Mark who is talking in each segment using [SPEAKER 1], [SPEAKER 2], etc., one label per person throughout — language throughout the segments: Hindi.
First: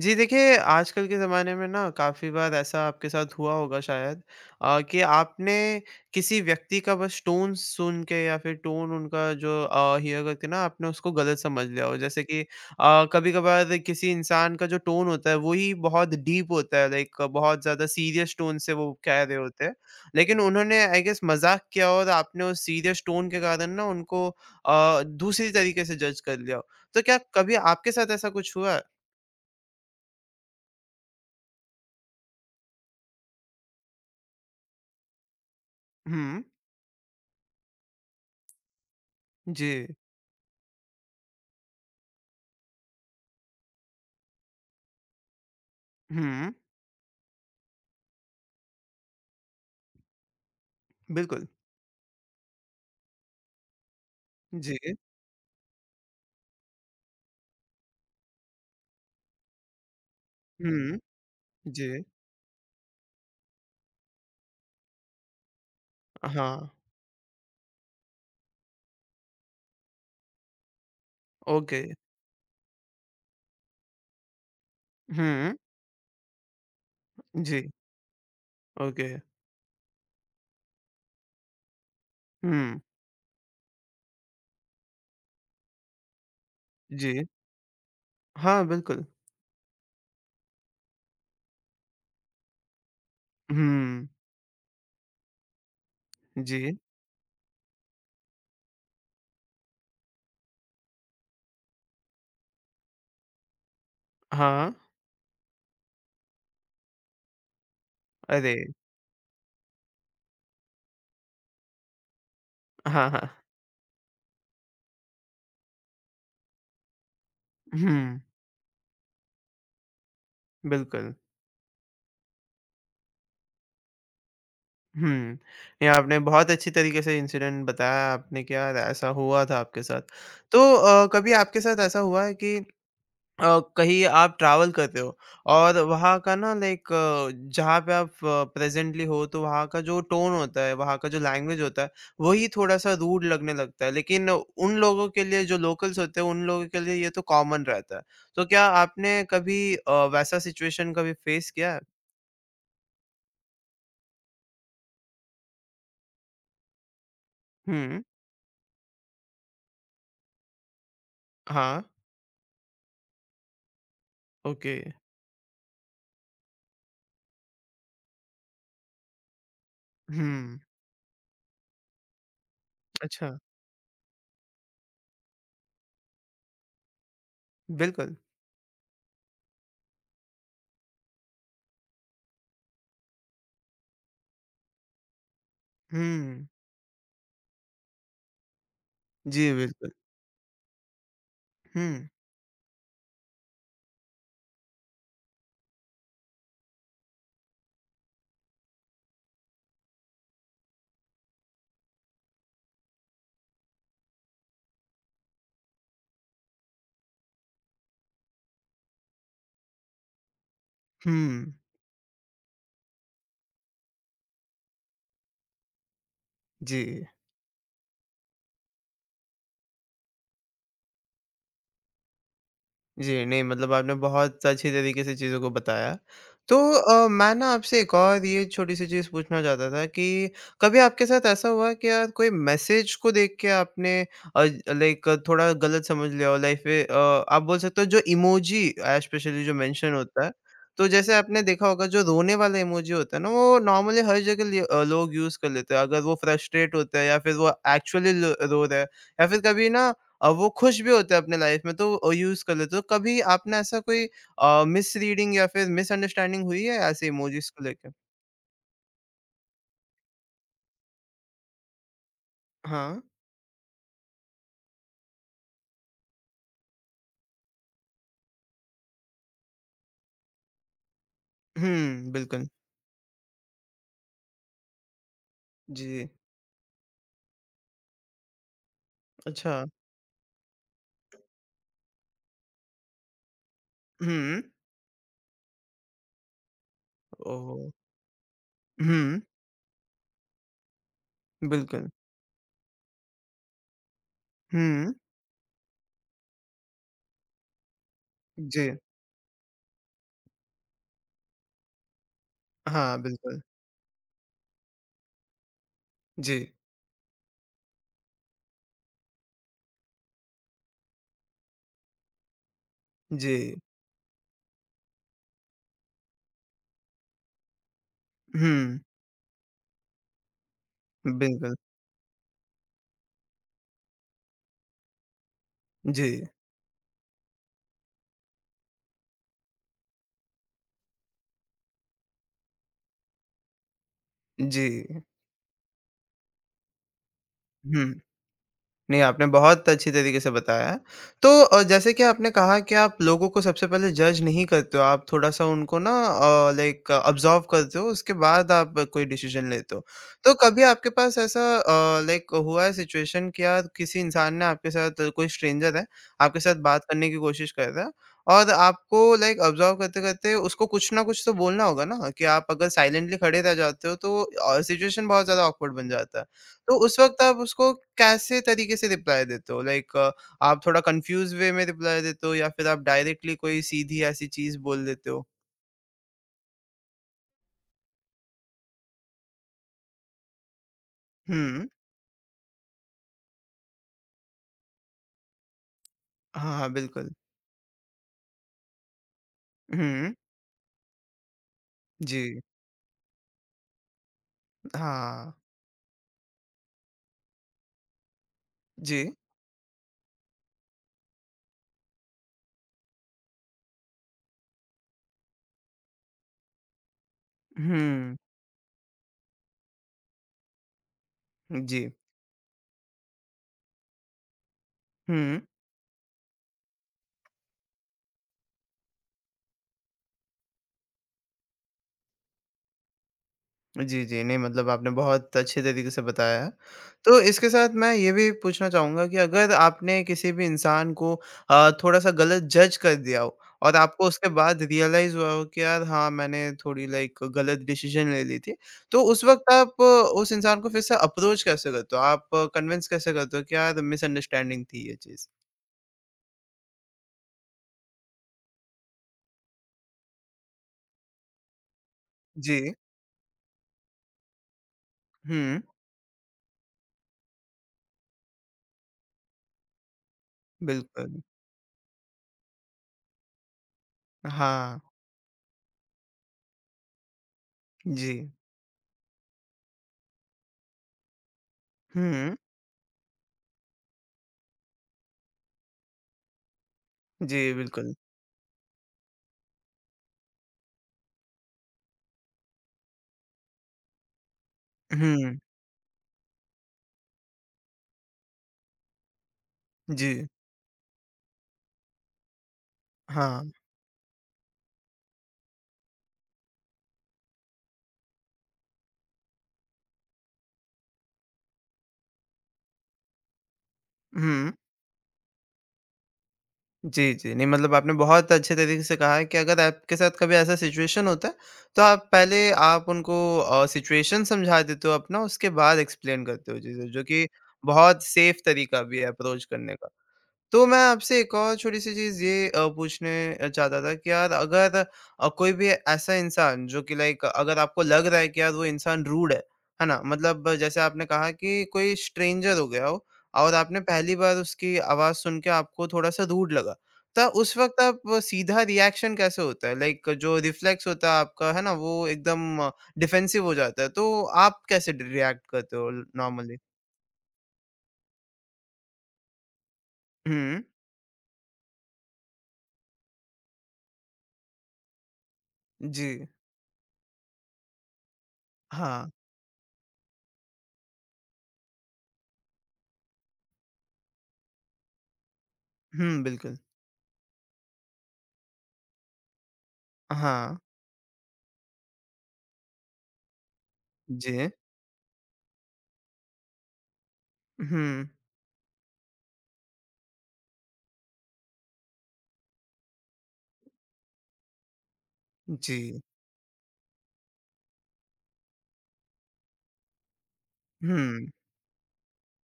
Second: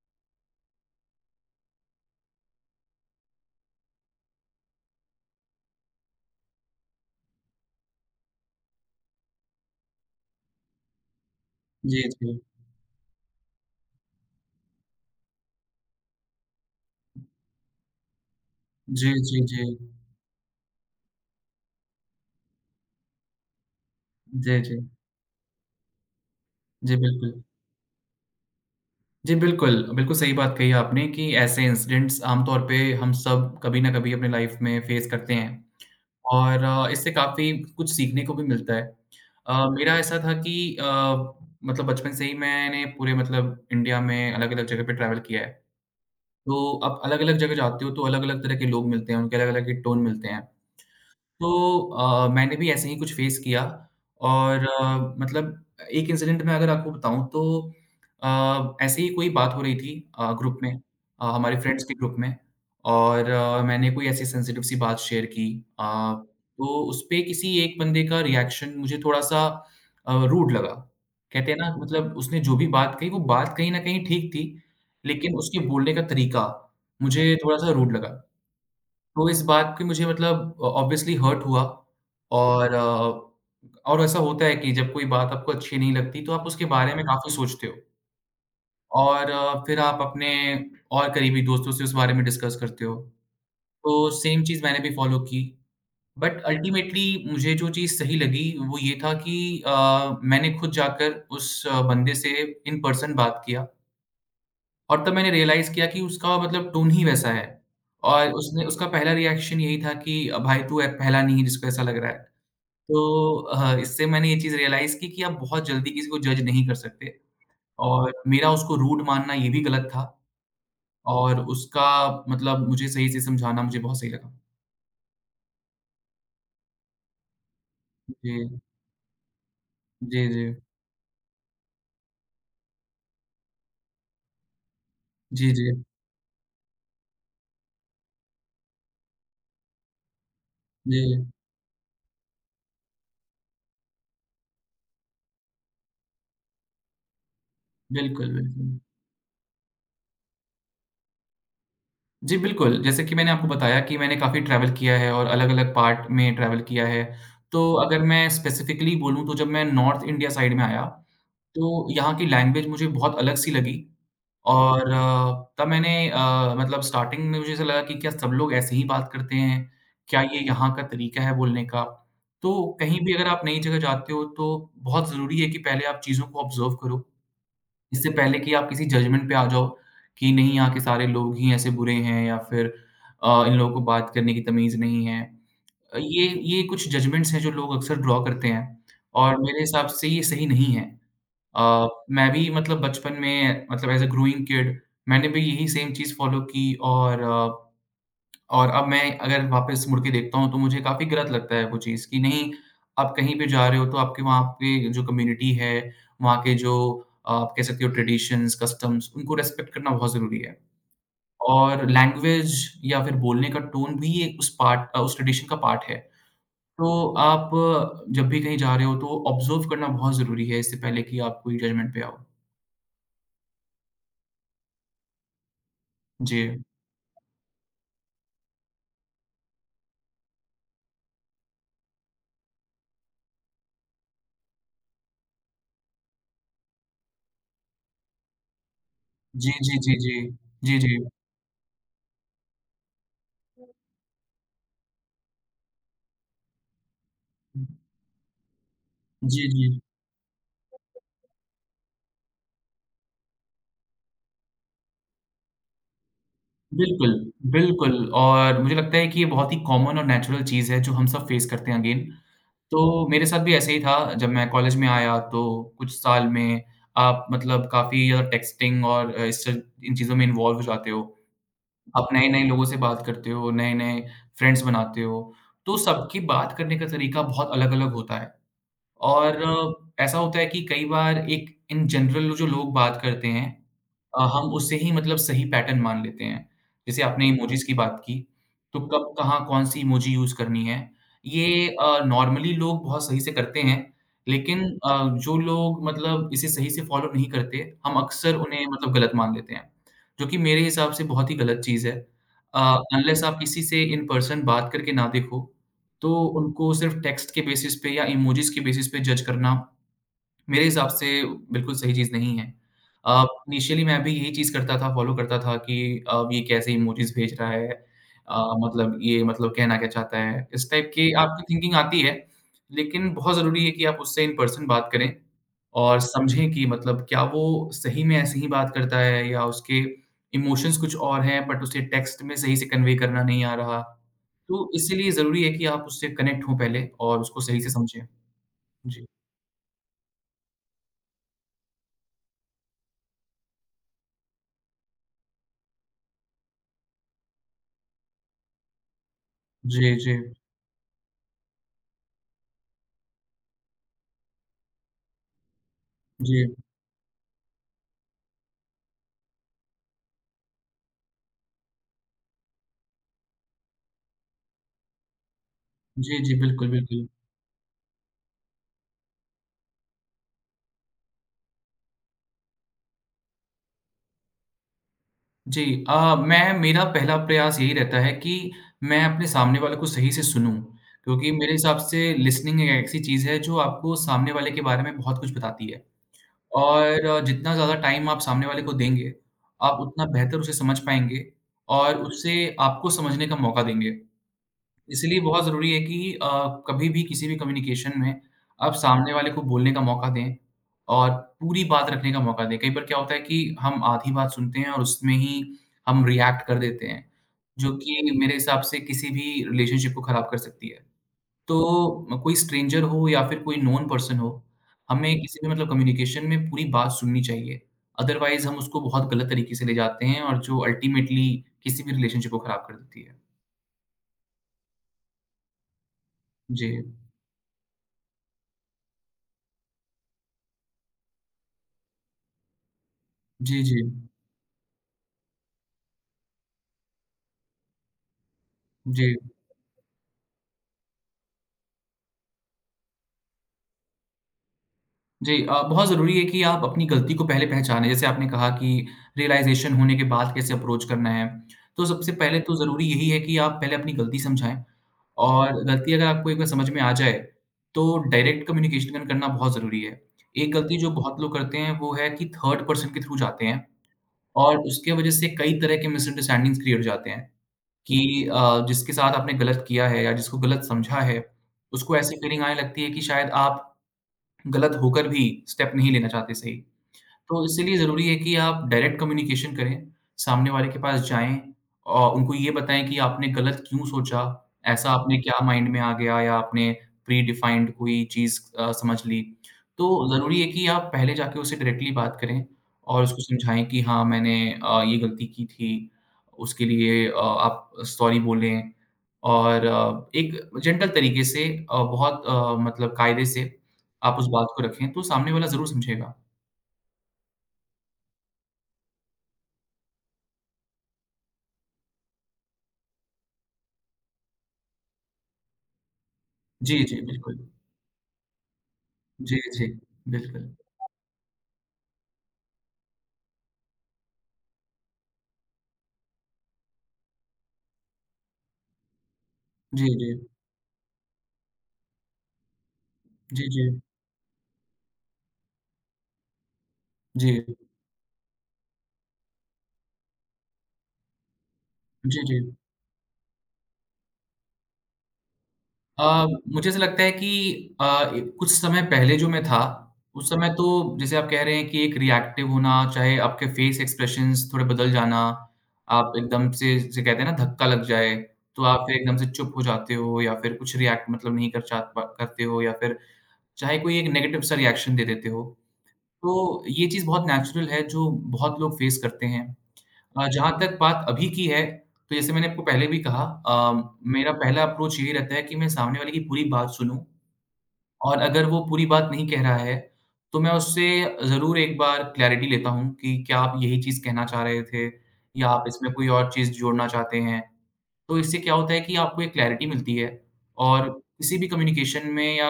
[SPEAKER 1] जी देखिए, आजकल के ज़माने में ना काफ़ी बार ऐसा आपके साथ हुआ होगा शायद कि आपने किसी व्यक्ति का बस टोन सुन के या फिर टोन उनका जो हियर करके ना आपने उसको गलत समझ लिया हो।
[SPEAKER 2] जी,
[SPEAKER 1] जैसे
[SPEAKER 2] जी।
[SPEAKER 1] कि कभी-कभार किसी इंसान का जो टोन होता है, वो ही बहुत डीप होता है लाइक बहुत ज़्यादा सीरियस टोन से वो
[SPEAKER 2] जी,
[SPEAKER 1] कह रहे
[SPEAKER 2] जी, जी।
[SPEAKER 1] होते हैं। लेकिन उन्होंने आई गेस मज़ाक किया और आपने उस सीरियस टोन के कारण ना उनको
[SPEAKER 2] जी, जी।
[SPEAKER 1] दूसरी तरीके से जज कर लिया हो।
[SPEAKER 2] जी,
[SPEAKER 1] तो क्या
[SPEAKER 2] बिल्कुल।
[SPEAKER 1] कभी आपके साथ ऐसा कुछ हुआ है?
[SPEAKER 2] जी, बिल्कुल, बिल्कुल सही बात कही आपने कि ऐसे इंसिडेंट्स आम तौर पे हम सब कभी ना कभी अपनी लाइफ़ में फेस करते हैं
[SPEAKER 1] हुँ।
[SPEAKER 2] और इससे काफ़ी कुछ सीखने को भी मिलता है।
[SPEAKER 1] जी।
[SPEAKER 2] मेरा ऐसा था कि अ, मतलब बचपन से ही मैंने पूरे मतलब इंडिया में अलग-अलग जगह पे ट्रैवल किया है।
[SPEAKER 1] हुँ,
[SPEAKER 2] तो आप अलग-अलग जगह जाते हो तो अलग-अलग तरह के लोग मिलते हैं, उनके अलग-अलग के टोन मिलते हैं।
[SPEAKER 1] बिल्कुल।
[SPEAKER 2] तो मैंने भी ऐसे ही कुछ फेस किया और
[SPEAKER 1] जी।
[SPEAKER 2] मतलब एक इंसिडेंट मैं अगर आपको बताऊँ तो ऐसे ही कोई बात हो रही थी ग्रुप में
[SPEAKER 1] हुँ,
[SPEAKER 2] हमारे फ्रेंड्स के
[SPEAKER 1] जी।
[SPEAKER 2] ग्रुप में और मैंने कोई ऐसी सेंसिटिव सी बात शेयर की अ,
[SPEAKER 1] हाँ,
[SPEAKER 2] तो उस पे किसी एक बंदे का रिएक्शन मुझे थोड़ा-सा रूड लगा। कहते हैं ना
[SPEAKER 1] ओके।
[SPEAKER 2] मतलब उसने जो भी बात कही वो बात कहीं न कहीं ठीक थी, लेकिन
[SPEAKER 1] हुँ,
[SPEAKER 2] उसके बोलने का तरीका मुझे
[SPEAKER 1] जी,
[SPEAKER 2] थोड़ा-सा रूड लगा।
[SPEAKER 1] ओके।
[SPEAKER 2] तो इस बात की मुझे मतलब ऑब्वियसली हर्ट हुआ और
[SPEAKER 1] हुँ,
[SPEAKER 2] और ऐसा होता है कि जब कोई बात आपको अच्छी नहीं लगती तो आप उसके बारे में हुँ।
[SPEAKER 1] जी।
[SPEAKER 2] काफ़ी सोचते हो
[SPEAKER 1] हाँ, बिल्कुल।
[SPEAKER 2] और फिर आप अपने और करीबी दोस्तों से उस बारे में डिस्कस करते हो।
[SPEAKER 1] हुँ,
[SPEAKER 2] तो सेम चीज़ मैंने भी फ़ॉलो की बट
[SPEAKER 1] जी।
[SPEAKER 2] अल्टीमेटली मुझे जो चीज़ सही लगी वो ये था कि अ, मैंने खुद जाकर उस बंदे से इन पर्सन बात किया।
[SPEAKER 1] हाँ,
[SPEAKER 2] और तब मैंने रियलाइज़ किया कि उसका मतलब टोन ही वैसा है और
[SPEAKER 1] अरे!
[SPEAKER 2] उसने उसका पहला रिएक्शन यही था कि भाई तू ए पहला नहीं है जिसको ऐसा लग रहा है।
[SPEAKER 1] हाँ,
[SPEAKER 2] तो
[SPEAKER 1] हाँ।
[SPEAKER 2] इससे मैंने ये चीज़ रियलाइज़ की कि आप बहुत जल्दी किसी को जज नहीं कर सकते और
[SPEAKER 1] हुँ,
[SPEAKER 2] मेरा उसको रूड मानना ये भी गलत था
[SPEAKER 1] बिल्कुल।
[SPEAKER 2] और उसका मतलब मुझे सही से समझाना मुझे बहुत सही लगा।
[SPEAKER 1] हुँ, ये आपने बहुत अच्छी तरीके से इंसिडेंट बताया आपने कि
[SPEAKER 2] जी।
[SPEAKER 1] यार ऐसा हुआ था आपके साथ।
[SPEAKER 2] जी, जी।
[SPEAKER 1] तो कभी आपके साथ ऐसा हुआ है कि कहीं आप ट्रैवल करते हो
[SPEAKER 2] जी, जी।
[SPEAKER 1] और वहाँ का ना लाइक जहाँ पे आप प्रेजेंटली हो तो वहाँ का जो टोन होता है वहाँ का जो
[SPEAKER 2] जी,
[SPEAKER 1] लैंग्वेज होता है वही थोड़ा सा रूड लगने लगता है लेकिन उन लोगों के लिए जो लोकल्स होते हैं उन लोगों के लिए ये तो कॉमन रहता है
[SPEAKER 2] बिल्कुल,
[SPEAKER 1] तो क्या
[SPEAKER 2] बिल्कुल।
[SPEAKER 1] आपने कभी वैसा सिचुएशन कभी फेस किया है।
[SPEAKER 2] जी, बिल्कुल। जैसे कि मैंने आपको बताया कि मैंने काफ़ी ट्रैवल किया है और अलग-अलग पार्ट में ट्रैवल किया है। तो
[SPEAKER 1] हुँ,
[SPEAKER 2] अगर मैं स्पेसिफ़िकली बोलूँ तो जब मैं नॉर्थ इंडिया साइड में आया,
[SPEAKER 1] हाँ,
[SPEAKER 2] तो यहाँ की लैंग्वेज मुझे बहुत अलग-सी लगी
[SPEAKER 1] ओके।
[SPEAKER 2] और तब मतलब स्टार्टिंग में मुझे ऐसा लगा कि क्या सब लोग ऐसे ही बात करते हैं? क्या ये
[SPEAKER 1] हुँ,
[SPEAKER 2] यहाँ का तरीका है बोलने का? तो कहीं भी अगर
[SPEAKER 1] अच्छा,
[SPEAKER 2] आप नई जगह जाते हो तो बहुत ज़रूरी है कि पहले आप चीज़ों को ऑब्ज़र्व करो। इससे
[SPEAKER 1] बिल्कुल।
[SPEAKER 2] पहले कि आप किसी जजमेंट पे आ जाओ कि नहीं यहाँ के सारे लोग ही ऐसे बुरे हैं या फिर इन लोगों को बात करने की तमीज़ नहीं है। अ, ये
[SPEAKER 1] हुँ,
[SPEAKER 2] ये कुछ जजमेंट्स हैं जो लोग अक्सर ड्रा करते हैं और
[SPEAKER 1] जी,
[SPEAKER 2] मेरे हिसाब
[SPEAKER 1] बिल्कुल।
[SPEAKER 2] से ये सही नहीं है।
[SPEAKER 1] हुँ,
[SPEAKER 2] मैं भी मतलब बचपन में मतलब एज़ अ ग्रोइंग किड मैंने भी यही सेम चीज़ फ़ॉलो की और अब मैं अगर वापस मुड़ के देखता हूँ, तो मुझे काफ़ी गलत लगता है वो चीज़ कि नहीं, आप कहीं पे जा रहे हो तो आपके वहाँ पे जो कम्युनिटी है, वहाँ के जो आप कह सकते हो ट्रेडिशंस, कस्टम्स उनको रिस्पेक्ट करना बहुत ज़रूरी है।
[SPEAKER 1] हुँ,
[SPEAKER 2] और लैंग्वेज या फिर बोलने का टोन भी ये उस उस ट्रेडिशन का पार्ट है।
[SPEAKER 1] जी।
[SPEAKER 2] तो आप जब भी कहीं जा रहे हो तो ऑब्ज़र्व करना बहुत ज़रूरी है इससे पहले कि आप कोई जजमेंट पे आओ।
[SPEAKER 1] जी, नहीं मतलब आपने बहुत अच्छी तरीके से चीज़ों को बताया।
[SPEAKER 2] जी।
[SPEAKER 1] तो मैं ना आपसे एक और ये छोटी-सी चीज़ पूछना चाहता था कि कभी आपके साथ ऐसा हुआ कि यार कोई मैसेज को देख के आपने अ, लाइक थोड़ा गलत समझ लिया हो लाइफ में, आप बोल सकते हो जो इमोजी स्पेशली
[SPEAKER 2] जी,
[SPEAKER 1] जो
[SPEAKER 2] जी,
[SPEAKER 1] मेंशन
[SPEAKER 2] जी, जी।
[SPEAKER 1] होता है,
[SPEAKER 2] जी,
[SPEAKER 1] तो
[SPEAKER 2] जी।
[SPEAKER 1] जैसे आपने देखा होगा जो रोने वाला इमोजी होता है ना वो नॉर्मली हर जगह लिए लोग यूज़ कर लेते हैं। अगर वो फ्रस्ट्रेट होता है या फिर वो एक्चुअली ल रो रहा है या फिर
[SPEAKER 2] जी, जी।
[SPEAKER 1] कभी ना वो खुश भी होते हैं अपने लाइफ में तो यूज़ कर लेते हो। तो कभी आपने ऐसा कोई मिसरीडिंग या फिर मिसअंडरस्टैंडिंग हुई है ऐसे
[SPEAKER 2] बिल्कुल,
[SPEAKER 1] इमोजीज़ को लेके?
[SPEAKER 2] बिल्कुल और मुझे लगता है कि ये बहुत ही कॉमन और नेचुरल चीज़ है जो हम सब फेस करते हैं अगेन। तो
[SPEAKER 1] हाँ।
[SPEAKER 2] मेरे साथ भी ऐसे ही था जब मैं कॉलेज में आया तो कुछ साल में आप मतलब काफ़ी टेक्स्टिंग और अ, इस च इन चीज़ों में इन्वॉल्व हो जाते हो। आप
[SPEAKER 1] हुँ,
[SPEAKER 2] नए-नए
[SPEAKER 1] बिल्कुल।
[SPEAKER 2] लोगों से बात करते हो, नए-नए फ्रेंड्स बनाते हो, तो
[SPEAKER 1] जी।
[SPEAKER 2] सबकी बात करने का तरीका बहुत अलग-अलग होता है। और
[SPEAKER 1] अच्छा।
[SPEAKER 2] ऐसा होता है कि कई बार एक इन जनरल जो लोग बात करते हैं
[SPEAKER 1] हुँ।
[SPEAKER 2] हम उससे ही मतलब सही पैटर्न मान लेते हैं। जैसे आपने इमोजीज़
[SPEAKER 1] ओह!
[SPEAKER 2] की बात की, तो कब
[SPEAKER 1] हुँ,
[SPEAKER 2] कहाँ कौन-सी इमोजी यूज़ करनी है, ये
[SPEAKER 1] बिल्कुल।
[SPEAKER 2] नॉर्मली लोग बहुत सही से करते हैं, लेकिन
[SPEAKER 1] हुँ।
[SPEAKER 2] जो लोग मतलब इसे सही से फ़ॉलो नहीं करते, हम अक्सर उन्हें
[SPEAKER 1] जी।
[SPEAKER 2] मतलब गलत मान लेते हैं, जो कि मेरे हिसाब से बहुत ही गलत चीज़ है। अ,
[SPEAKER 1] हाँ,
[SPEAKER 2] अनलेस आप
[SPEAKER 1] बिल्कुल।
[SPEAKER 2] किसी से इन पर्सन बात करके ना देखो तो
[SPEAKER 1] जी।
[SPEAKER 2] उनको सिर्फ़ टेक्स्ट के बेसिस पे या इमोजीज़ के बेसिस पे जज करना मेरे हिसाब से बिल्कुल सही चीज़ नहीं है। अ,
[SPEAKER 1] जी।
[SPEAKER 2] इनिशियली मैं भी यही चीज़ करता था, फ़ॉलो करता था कि अब ये कैसे इमोजीज़ भेज रहा है?
[SPEAKER 1] हुँ,
[SPEAKER 2] मतलब ये मतलब कहना क्या चाहता है? इस टाइप की
[SPEAKER 1] बिल्कुल।
[SPEAKER 2] आपकी थिंकिंग आती है, लेकिन बहुत ज़रूरी है कि आप उससे इन पर्सन बात करें और
[SPEAKER 1] जी।
[SPEAKER 2] समझें कि मतलब क्या वो सही में ऐसे ही बात करता है या उसके इमोशंस कुछ और हैं, बट उसे टेक्स्ट में सही से कन्वे करना नहीं आ रहा।
[SPEAKER 1] जी।
[SPEAKER 2] तो इसीलिए ज़रूरी है कि आप उससे कनेक्ट हों पहले और उसको सही से
[SPEAKER 1] हुँ।
[SPEAKER 2] समझें।
[SPEAKER 1] नहीं,
[SPEAKER 2] जी।
[SPEAKER 1] आपने बहुत अच्छी तरीके से बताया है। तो जैसे कि आपने कहा कि आप लोगों को सबसे पहले जज नहीं करते हो, आप थोड़ा-सा उनको ना लाइक ऑब्ज़र्व करते हो, उसके बाद आप कोई डिसीज़न लेते हो।
[SPEAKER 2] जी, जी।
[SPEAKER 1] तो कभी आपके पास ऐसा लाइक हुआ है सिचुएशन कि यार किसी इंसान ने आपके साथ कोई स्ट्रेंजर है, आपके साथ
[SPEAKER 2] जी।
[SPEAKER 1] बात करने की कोशिश कर रहा है और आपको लाइक ऑब्ज़र्व करते-करते उसको कुछ ना कुछ तो बोलना होगा ना? कि आप अगर साइलेंटली खड़े रह जाते हो तो सिचुएशन बहुत ज़्यादा ऑकवर्ड बन जाता
[SPEAKER 2] जी,
[SPEAKER 1] है।
[SPEAKER 2] जी, बिल्कुल,
[SPEAKER 1] तो उस
[SPEAKER 2] बिल्कुल।
[SPEAKER 1] वक़्त आप उसको कैसे तरीके से रिप्लाई देते हो? लाइक आप थोड़ा कन्फ्यूज़ वे में रिप्लाई देते हो या फिर आप डायरेक्टली कोई सीधी ऐसी चीज़ बोल देते हो?
[SPEAKER 2] जी, मैं मेरा पहला प्रयास यही रहता है कि मैं अपने सामने वाले को सही से सुनूँ, क्योंकि मेरे
[SPEAKER 1] हुँ।
[SPEAKER 2] हिसाब से लिसनिंग एक ऐसी चीज़ है जो आपको सामने वाले के बारे में बहुत कुछ बताती है।
[SPEAKER 1] हाँ, हाँ, बिल्कुल।
[SPEAKER 2] और जितना ज़्यादा टाइम आप सामने वाले को देंगे, आप उतना
[SPEAKER 1] हुँ,
[SPEAKER 2] बेहतर उसे समझ पाएँगे और
[SPEAKER 1] जी।
[SPEAKER 2] उससे आपको समझने का मौका देंगे। इसलिए
[SPEAKER 1] हाँ,
[SPEAKER 2] बहुत ज़रूरी है कि कभी भी किसी भी कम्युनिकेशन में आप
[SPEAKER 1] जी।
[SPEAKER 2] सामने वाले को बोलने का मौका दें और पूरी बात रखने का मौका दें। कई बार क्या होता है कि हम आधी बात सुनते हैं और उसमें ही हम रिएक्ट कर देते हैं, जो कि
[SPEAKER 1] हुँ,
[SPEAKER 2] मेरे हिसाब से किसी भी रिलेशनशिप को ख़राब कर सकती है।
[SPEAKER 1] जी।
[SPEAKER 2] तो कोई स्ट्रेंजर हो या फिर कोई नोन पर्सन हो, हमें
[SPEAKER 1] हुँ।
[SPEAKER 2] किसी भी मतलब कम्युनिकेशन में पूरी बात सुननी चाहिए। अदरवाइज़ हम उसको बहुत गलत तरीके से ले जाते हैं और जो अल्टीमेटली किसी भी रिलेशनशिप को ख़राब कर देती है।
[SPEAKER 1] जी, जी। नहीं मतलब आपने बहुत अच्छे तरीके से बताया है।
[SPEAKER 2] जी।
[SPEAKER 1] तो इसके साथ मैं ये भी पूछना चाहूँगा कि अगर आपने किसी भी इंसान को थोड़ा-सा गलत जज कर दिया हो
[SPEAKER 2] जी,
[SPEAKER 1] और
[SPEAKER 2] जी।
[SPEAKER 1] आपको उसके बाद रियलाइज़ हुआ हो कि यार हाँ, मैंने थोड़ी लाइक गलत डिसीज़न ले ली थी। तो
[SPEAKER 2] जी,
[SPEAKER 1] उस वक़्त आप उस इंसान को फिर से अप्रोच कैसे करते हो? आप कन्विंस कैसे करते हो कि यार मिसअंडरस्टैंडिंग थी ये चीज़?
[SPEAKER 2] जी अ, बहुत ज़रूरी है कि आप अपनी गलती को पहले पहचानें। जैसे आपने कहा कि रियलाइज़ेशन होने के बाद कैसे अप्रोच करना है। तो सबसे पहले तो
[SPEAKER 1] जी।
[SPEAKER 2] ज़रूरी यही है कि आप पहले अपनी गलती समझाएँ
[SPEAKER 1] हुँ,
[SPEAKER 2] और गलती अगर आपको एक बार समझ में आ जाए, तो डायरेक्ट कम्युनिकेशन करना बहुत ज़रूरी है। एक गलती जो
[SPEAKER 1] बिल्कुल।
[SPEAKER 2] बहुत लोग करते हैं वो है कि थर्ड पर्सन के थ्रू जाते हैं और
[SPEAKER 1] हाँ,
[SPEAKER 2] उसके वज़ह से कई तरह के मिसअंडरस्टैंडिंग्स क्रिएट हो जाते हैं
[SPEAKER 1] जी।
[SPEAKER 2] कि जिसके साथ आपने गलत किया है या जिसको गलत समझा है, उसको ऐसी
[SPEAKER 1] हुँ,
[SPEAKER 2] फीलिंग आने लगती है कि शायद आप गलत होकर भी स्टेप नहीं लेना चाहते सही।
[SPEAKER 1] जी
[SPEAKER 2] तो इसीलिए
[SPEAKER 1] बिल्कुल।
[SPEAKER 2] ज़रूरी है कि आप डायरेक्ट कम्युनिकेशन करें, सामने वाले के पास जाएँ और उनको ये बताएँ कि आपने गलत क्यों सोचा, ऐसा आपने
[SPEAKER 1] हुँ,
[SPEAKER 2] क्या माइंड में आ गया या आपने प्री-डिफाइंड कोई चीज़ समझ ली। तो
[SPEAKER 1] जी।
[SPEAKER 2] ज़रूरी है कि आप पहले जाके उससे डायरेक्टली बात करें और उसको
[SPEAKER 1] हाँ,
[SPEAKER 2] समझाएँ कि हाँ, मैंने ये गलती की थी, उसके लिए आप सॉरी बोलें और एक जेंटल तरीके से मतलब कायदे से आप उस बात
[SPEAKER 1] हुँ।
[SPEAKER 2] को रखें, तो सामने वाला ज़रूर समझेगा।
[SPEAKER 1] जी, जी। नहीं मतलब आपने बहुत अच्छे तरीके से कहा है कि अगर आपके साथ कभी ऐसा सिचुएशन होता है, तो आप पहले आप उनको सिचुएशन समझा देते हो अपना उसके बाद एक्सप्लेन करते हो
[SPEAKER 2] जी,
[SPEAKER 1] चीज़ें,
[SPEAKER 2] जी,
[SPEAKER 1] जो कि
[SPEAKER 2] बिल्कुल।
[SPEAKER 1] बहुत सेफ़ तरीका भी है
[SPEAKER 2] जी,
[SPEAKER 1] अप्रोच
[SPEAKER 2] जी,
[SPEAKER 1] करने का।
[SPEAKER 2] बिल्कुल।
[SPEAKER 1] तो मैं आपसे एक और छोटी-सी चीज़ ये पूछने चाहता था कि यार अगर कोई भी ऐसा इंसान जो कि लाइक अगर आपको लग रहा है कि यार वो इंसान रूड
[SPEAKER 2] जी,
[SPEAKER 1] है ना?
[SPEAKER 2] जी।
[SPEAKER 1] मतलब जैसे आपने कहा कि कोई स्ट्रेंजर हो गया हो
[SPEAKER 2] जी,
[SPEAKER 1] और
[SPEAKER 2] जी।
[SPEAKER 1] आपने पहली बार उसकी आवाज़ सुन के आपको थोड़ा-सा रूड लगा। तो
[SPEAKER 2] जी,
[SPEAKER 1] उस वक़्त आप सीधा रिएक्शन कैसे होता है? लाइक जो रिफ्लेक्स होता है आपका, है ना? वो
[SPEAKER 2] जी, जी।
[SPEAKER 1] एकदम डिफेंसिव हो जाता है। तो आप कैसे ड रिएक्ट करते हो
[SPEAKER 2] अ,
[SPEAKER 1] नॉर्मली?
[SPEAKER 2] मुझे ऐसा लगता है कि अ, ए कुछ समय पहले जो मैं था, उस समय
[SPEAKER 1] हुँ,
[SPEAKER 2] तो जैसे आप कह रहे हैं कि एक रिएक्टिव होना, चाहे आपके फेस एक्सप्रेशंस थोड़े बदल जाना,
[SPEAKER 1] जी।
[SPEAKER 2] आप एकदम से जिसे कहते हैं ना धक्का लग जाए, तो आप फिर
[SPEAKER 1] हाँ।
[SPEAKER 2] एकदम से चुप हो जाते हो या फिर कुछ रिएक्ट मतलब नहीं कर चाह प करते हो या फिर चाहे कोई एक नेगेटिव सा रिएक्शन दे देते हो।
[SPEAKER 1] हुँ,
[SPEAKER 2] तो
[SPEAKER 1] बिल्कुल।
[SPEAKER 2] ये चीज़ बहुत नेचुरल है जो बहुत लोग फेस करते हैं। जहाँ
[SPEAKER 1] हाँ।
[SPEAKER 2] तक बात अभी की है, तो जैसे मैंने आपको पहले भी कहा मेरा
[SPEAKER 1] जी।
[SPEAKER 2] पहला अप्रोच यही रहता है कि मैं सामने वाले की पूरी बात सुनूँ
[SPEAKER 1] हुँ,
[SPEAKER 2] और अगर वो पूरी बात नहीं कह रहा है, तो मैं उससे ज़रूर एक बार क्लैरिटी लेता हूँ कि क्या आप यही चीज़ कहना चाह रहे थे या आप इसमें
[SPEAKER 1] जी।
[SPEAKER 2] कोई और चीज़ जोड़ना चाहते हैं। तो इससे क्या होता है कि आपको एक क्लैरिटी मिलती है और
[SPEAKER 1] हुँ,
[SPEAKER 2] किसी भी कम्युनिकेशन में या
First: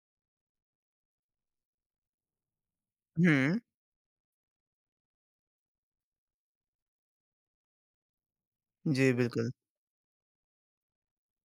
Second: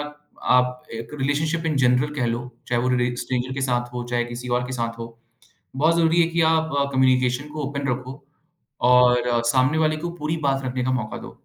[SPEAKER 2] आप एक रिलेशनशिप इन जनरल कह लो, चाहे वो रि स्ट्रेंजर
[SPEAKER 1] हुँ।
[SPEAKER 2] के साथ हो, चाहे किसी और के साथ हो, बहुत ज़रूरी है कि आप कम्युनिकेशन को ओपन रखो
[SPEAKER 1] जी,
[SPEAKER 2] और
[SPEAKER 1] बिल्कुल।
[SPEAKER 2] सामने वाले को पूरी बात रखने का मौका दो।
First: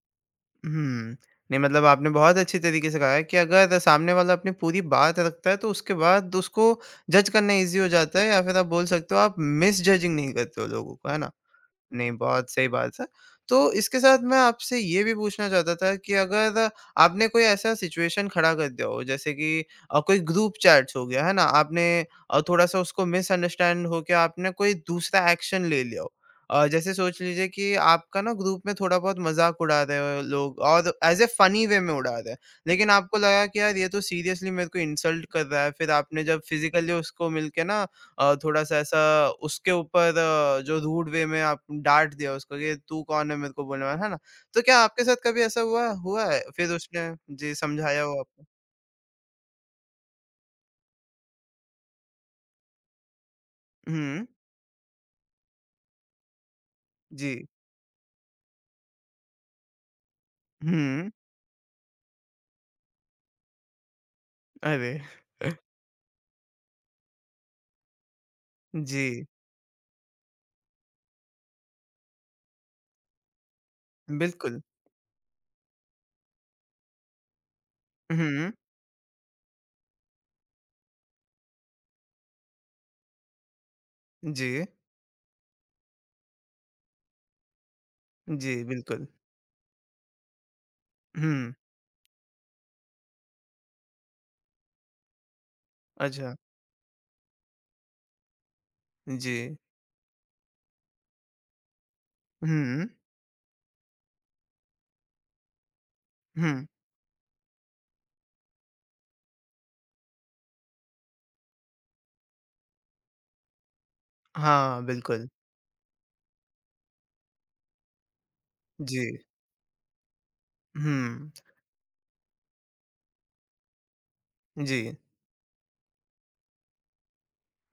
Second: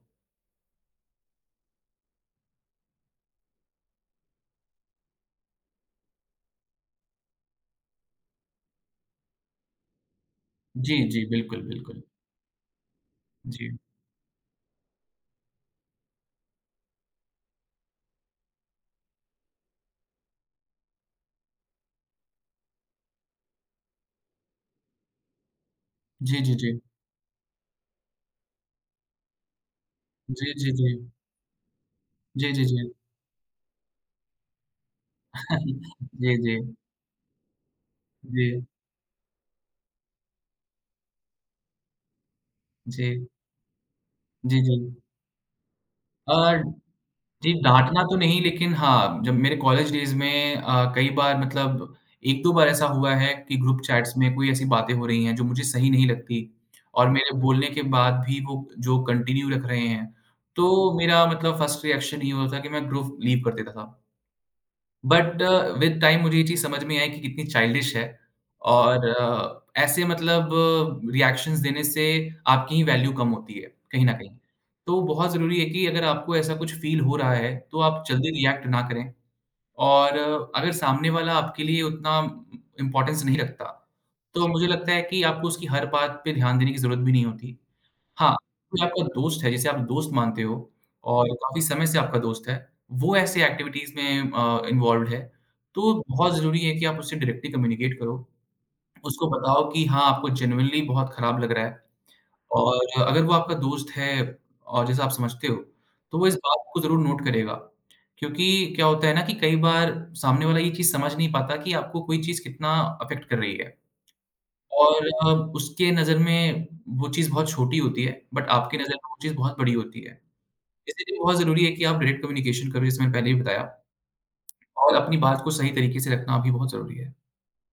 [SPEAKER 1] हुँ। नहीं मतलब आपने बहुत अच्छी तरीके से कहा है कि अगर सामने वाला अपनी पूरी बात रखता है तो उसके बाद उसको जज करना ईज़ी हो जाता है या फिर आप बोल सकते हो आप मिसजजिंग नहीं करते हो लोगों
[SPEAKER 2] जी,
[SPEAKER 1] को, है
[SPEAKER 2] जी,
[SPEAKER 1] ना?
[SPEAKER 2] बिल्कुल, बिल्कुल।
[SPEAKER 1] नहीं, बहुत सही बात है।
[SPEAKER 2] जी।
[SPEAKER 1] तो इसके साथ मैं आपसे ये भी पूछना चाहता था कि अगर आपने कोई ऐसा सिचुएशन खड़ा कर दिया हो जैसे कि कोई ग्रुप चैट्स हो गया, है ना? आपने थोड़ा-सा उसको मिसअंडरस्टैंड हो के आपने कोई दूसरा एक्शन ले लिया हो।
[SPEAKER 2] जी, जी, जी।
[SPEAKER 1] जैसे सोच लीजिए कि आपका ना ग्रुप में थोड़ा-बहुत मज़ाक उड़ा रहे हो
[SPEAKER 2] जी,
[SPEAKER 1] लोग
[SPEAKER 2] जी,
[SPEAKER 1] और
[SPEAKER 2] जी।
[SPEAKER 1] एज़ ए फ़नी वे में उड़ा रहे हैं।
[SPEAKER 2] जी, जी,
[SPEAKER 1] लेकिन
[SPEAKER 2] जी।
[SPEAKER 1] आपको लगा कि यार ये तो सीरियसली मेरे को इंसल्ट कर रहा है। फिर आपने
[SPEAKER 2] जी,
[SPEAKER 1] जब
[SPEAKER 2] जी।
[SPEAKER 1] फिज़िकली उसको मिलके ना
[SPEAKER 2] जी।
[SPEAKER 1] थोड़ा-सा ऐसा उसके ऊपर जो रूड वे में आप डाँट दिया उसको कि तू
[SPEAKER 2] जी, जी।
[SPEAKER 1] कौन है मेरे को बोलने वाला, है ना? तो
[SPEAKER 2] जी, जी।
[SPEAKER 1] क्या आपके साथ कभी ऐसा हुआ हुआ है?
[SPEAKER 2] और
[SPEAKER 1] फिर उसने जी,
[SPEAKER 2] जी,
[SPEAKER 1] समझाया
[SPEAKER 2] डाँटना तो
[SPEAKER 1] हो
[SPEAKER 2] नहीं
[SPEAKER 1] आपको?
[SPEAKER 2] लेकिन हाँ, जब मेरे कॉलेज डेज़ में कई बार मतलब 1-2 बार ऐसा हुआ है कि ग्रुप चैट्स
[SPEAKER 1] हुँ,
[SPEAKER 2] में कोई ऐसी बातें हो रही हैं जो मुझे सही नहीं लगती और
[SPEAKER 1] जी।
[SPEAKER 2] मेरे बोलने के बाद भी वो जो कंटिन्यू रख रहे हैं, तो
[SPEAKER 1] हुँ,
[SPEAKER 2] मेरा मतलब फर्स्ट रिएक्शन ये होता था कि मैं ग्रुप लीव कर देता था।
[SPEAKER 1] अरे!
[SPEAKER 2] बट विद टाइम मुझे ये चीज़ समझ में आई कि कितनी चाइल्डिश है और
[SPEAKER 1] जी,
[SPEAKER 2] ऐसे मतलब रिएक्शंस देने से आपकी ही वैल्यू कम होती है, कहीं न कहीं।
[SPEAKER 1] बिल्कुल।
[SPEAKER 2] तो बहुत ज़रूरी है कि अगर आपको ऐसा कुछ फ़ील हो रहा है, तो आप जल्दी
[SPEAKER 1] हुँ,
[SPEAKER 2] रिएक्ट ना करें और अगर सामने वाला आपके लिए उतना इम्पोर्टेंस नहीं रखता, तो जी।
[SPEAKER 1] जी,
[SPEAKER 2] मुझे लगता है कि आपको उसकी हर बात पे ध्यान देने की ज़रूरत भी नहीं होती। हाँ,
[SPEAKER 1] जी,
[SPEAKER 2] कोई आपका
[SPEAKER 1] बिल्कुल।
[SPEAKER 2] दोस्त है जिसे आप दोस्त मानते हो और
[SPEAKER 1] हुँ,
[SPEAKER 2] काफ़ी समय से आपका दोस्त है, वो ऐसे एक्टिविटीज़ में इन्वॉल्व्ड है, तो बहुत
[SPEAKER 1] अच्छा,
[SPEAKER 2] ज़रूरी है कि आप उससे डायरेक्टली कम्युनिकेट करो। उसको
[SPEAKER 1] जी।
[SPEAKER 2] बताओ कि हाँ, आपको जेनुइनली बहुत खराब लग रहा है
[SPEAKER 1] हुँ,
[SPEAKER 2] और अगर वो आपका दोस्त है और जैसा आप समझते हो, तो वो इस
[SPEAKER 1] हुँ।
[SPEAKER 2] बात को ज़रूर नोट करेगा। क्योंकि क्या होता है ना कि कई बार सामने वाला ये चीज़ समझ नहीं पाता कि आपको कोई चीज़ कितना अफ़ेक्ट कर रही है।
[SPEAKER 1] हाँ,
[SPEAKER 2] और
[SPEAKER 1] बिल्कुल।
[SPEAKER 2] उसके नज़र में वो चीज़ बहुत छोटी होती है, बट आपकी नज़र
[SPEAKER 1] जी,
[SPEAKER 2] में वो चीज़ बहुत बड़ी होती है। इसीलिए
[SPEAKER 1] हुँ,
[SPEAKER 2] बहुत ज़रूरी है कि आप डायरेक्ट कम्युनिकेशन करो, जैसे मैंने पहले भी बताया
[SPEAKER 1] जी।
[SPEAKER 2] और अपनी बात को सही तरीके से रखना भी बहुत ज़रूरी है।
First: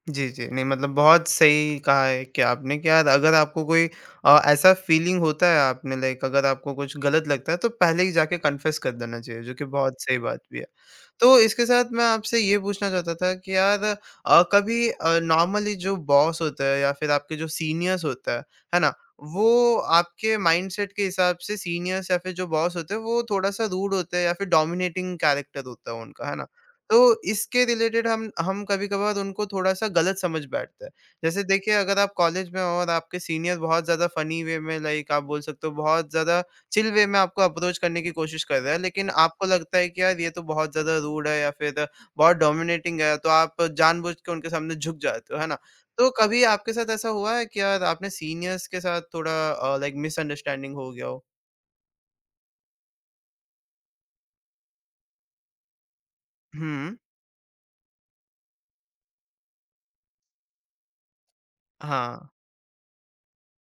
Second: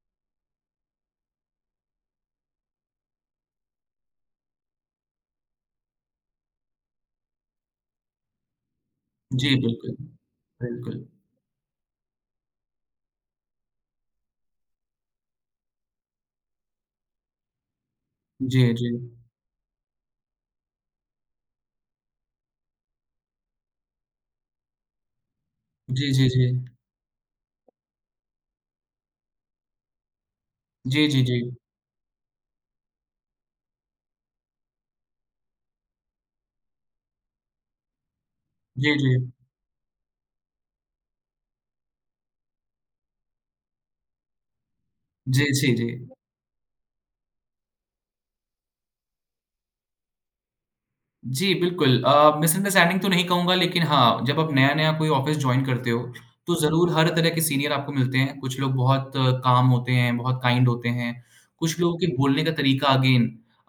[SPEAKER 1] जी, जी। नहीं मतलब बहुत सही कहा है कि आपने कि यार अगर आपको कोई ऐसा फीलिंग होता है आप में लाइक अगर आपको कुछ गलत लगता है तो पहले ही जाके कन्फेस कर देना चाहिए,
[SPEAKER 2] जी,
[SPEAKER 1] जो कि
[SPEAKER 2] बिल्कुल।
[SPEAKER 1] बहुत सही बात भी है।
[SPEAKER 2] बिल्कुल।
[SPEAKER 1] तो इसके साथ मैं आपसे ये पूछना चाहता था कि यार कभी नॉर्मली जो बॉस होता है या फिर आपके जो सीनियर्स होता
[SPEAKER 2] जी,
[SPEAKER 1] है
[SPEAKER 2] जी।
[SPEAKER 1] ना? वो आपके माइंडसेट के हिसाब से सीनियर्स या फिर जो बॉस होते हैं वो थोड़ा-सा रूड होते हैं या फिर डोमिनेटिंग कैरेक्टर होता है
[SPEAKER 2] जी,
[SPEAKER 1] उनका,
[SPEAKER 2] जी,
[SPEAKER 1] है ना?
[SPEAKER 2] जी।
[SPEAKER 1] तो इसके रिलेटेड हम कभी-कभार उनको थोड़ा-सा गलत समझ बैठते हैं।
[SPEAKER 2] जी, जी, जी।
[SPEAKER 1] जैसे देखिए अगर आप कॉलेज में हो और आपके सीनियर बहुत ज़्यादा फ़नी वे में लाइक आप बोल सकते हो बहुत ज़्यादा चिल वे में आपको अप्रोच करने की कोशिश कर रहा है,
[SPEAKER 2] जी,
[SPEAKER 1] लेकिन
[SPEAKER 2] जी।
[SPEAKER 1] आपको लगता है कि यार ये तो बहुत ज़्यादा रूड है या फिर बहुत डोमिनेटिंग है, तो आप जानबूझ के उनके सामने झुक जाते हो,
[SPEAKER 2] जी,
[SPEAKER 1] है ना?
[SPEAKER 2] जी, जी।
[SPEAKER 1] तो कभी आपके साथ ऐसा हुआ है कि यार आपने सीनियर्स के साथ थोड़ा लाइक मिसअंडरस्टैंडिंग हो गया हो?
[SPEAKER 2] जी, बिल्कुल मिसअंडरस्टैंडिंग तो नहीं कहूँगा लेकिन हाँ, जब आप नया-नया कोई ऑफ़िस जॉइन करते हो, तो ज़रूर
[SPEAKER 1] हुँ,
[SPEAKER 2] हर तरह के सीनियर आपको मिलते हैं। कुछ लोग बहुत काम होते हैं, बहुत काइंड होते हैं। कुछ लोगों के
[SPEAKER 1] हाँ,
[SPEAKER 2] बोलने का तरीका अगेन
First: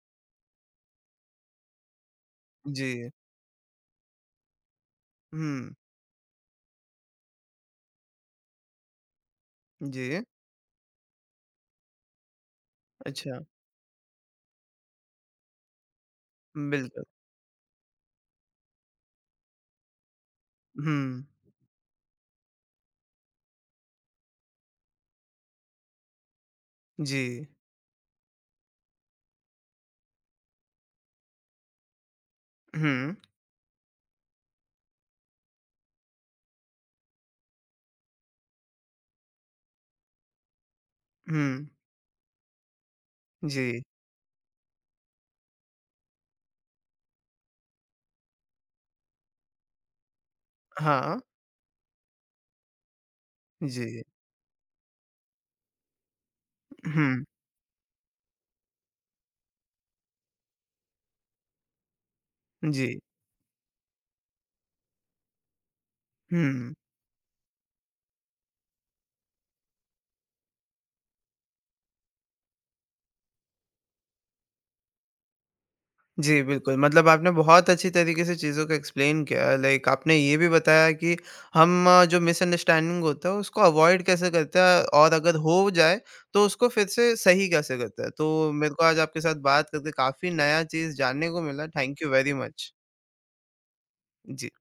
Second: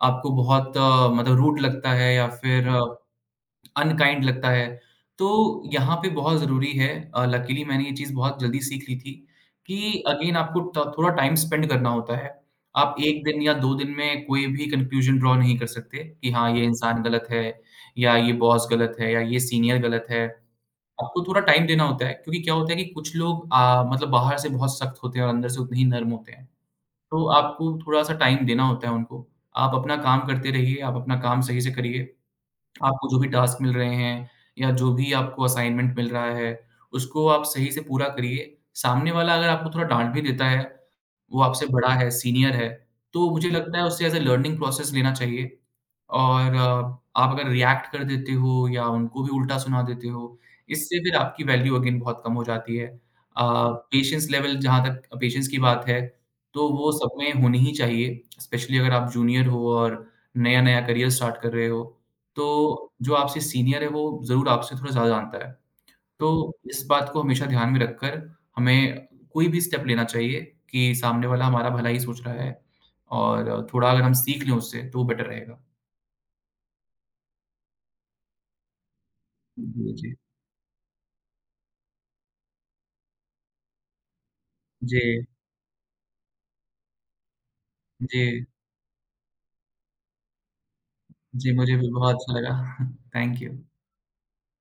[SPEAKER 2] आपको बहुत मतलब रूड लगता है या फिर
[SPEAKER 1] जी।
[SPEAKER 2] अनकाइंड लगता है। तो
[SPEAKER 1] हुँ,
[SPEAKER 2] यहाँ पे बहुत ज़रूरी है लकीली मैंने ये चीज़ बहुत जल्दी सीख ली थी कि
[SPEAKER 1] जी,
[SPEAKER 2] अगेन आपको ट थोड़ा टाइम स्पेंड करना होता है। आप 1
[SPEAKER 1] अच्छा,
[SPEAKER 2] दिन या 2 दिन में कोई भी कन्क्लूज़न ड्रॉ नहीं कर सकते कि हाँ, ये इंसान
[SPEAKER 1] बिल्कुल,
[SPEAKER 2] गलत है या ये बॉस गलत है या ये सीनियर गलत है। आपको
[SPEAKER 1] हुँ।
[SPEAKER 2] थोड़ा टाइम देना होता है क्योंकि क्या होता है कि कुछ लोग मतलब बाहर से बहुत सख्त होते हैं और अंदर से उतने ही नर्म होते हैं।
[SPEAKER 1] जी।
[SPEAKER 2] तो आपको थोड़ा-सा टाइम देना होता है उनको। आप अपना काम करते रहिए, आप अपना काम सही से करिए। आपको
[SPEAKER 1] हुँ,
[SPEAKER 2] जो भी टास्क मिल रहे हैं या जो भी आपको असाइनमेंट मिल रहा है, उसको आप सही से पूरा करिए। सामने वाला अगर आपको थोड़ा डाँट भी देता है, वो
[SPEAKER 1] हुँ,
[SPEAKER 2] आपसे बड़ा है, सीनियर है, तो मुझे लगता
[SPEAKER 1] जी।
[SPEAKER 2] है उसे एज़ अ लर्निंग प्रोसेस लेना चाहिए और आप अगर रिएक्ट कर देते हो या उनको भी उल्टा सुना देते हो, इससे फिर
[SPEAKER 1] हाँ,
[SPEAKER 2] आपकी वैल्यू अगेन बहुत कम हो जाती है।
[SPEAKER 1] जी।
[SPEAKER 2] पेशेंस लेवल जहाँ तक पेशेंस की बात है, तो वो सब
[SPEAKER 1] हुँ,
[SPEAKER 2] में होनी ही चाहिए, स्पेशली अगर आप जूनियर हो और नया-नया करियर स्टार्ट कर रहे हो, तो
[SPEAKER 1] जी।
[SPEAKER 2] जो आपसे सीनियर है, वो ज़रूर आपसे थोड़ा ज़्यादा जानता है। तो
[SPEAKER 1] हुँ।
[SPEAKER 2] इस बात को हमेशा ध्यान में रखकर हमें कोई भी स्टेप लेना चाहिए कि सामने वाला हमारा भला ही सोच रहा है और थोड़ा अगर हम सीख लें उससे तो वो बेटर रहेगा।
[SPEAKER 1] जी, बिल्कुल, मतलब आपने बहुत अच्छी तरीके से चीज़ों को एक्सप्लेन किया, लाइक
[SPEAKER 2] जी,
[SPEAKER 1] आपने
[SPEAKER 2] जी।
[SPEAKER 1] ये भी बताया कि हम जो मिसअंडरस्टैंडिंग होता है, उसको अवॉइड कैसे करते हैं
[SPEAKER 2] जी,
[SPEAKER 1] और अगर हो जाए, तो उसको फिर से सही कैसे करते हैं।
[SPEAKER 2] जी,
[SPEAKER 1] तो मेरे को आज आपके साथ बात करके काफ़ी नया चीज़ जानने को
[SPEAKER 2] जी
[SPEAKER 1] मिला।
[SPEAKER 2] मुझे भी
[SPEAKER 1] थैंक यू
[SPEAKER 2] बहुत
[SPEAKER 1] वेरी
[SPEAKER 2] अच्छा
[SPEAKER 1] मच।
[SPEAKER 2] लगा। Thank you.
[SPEAKER 1] जी।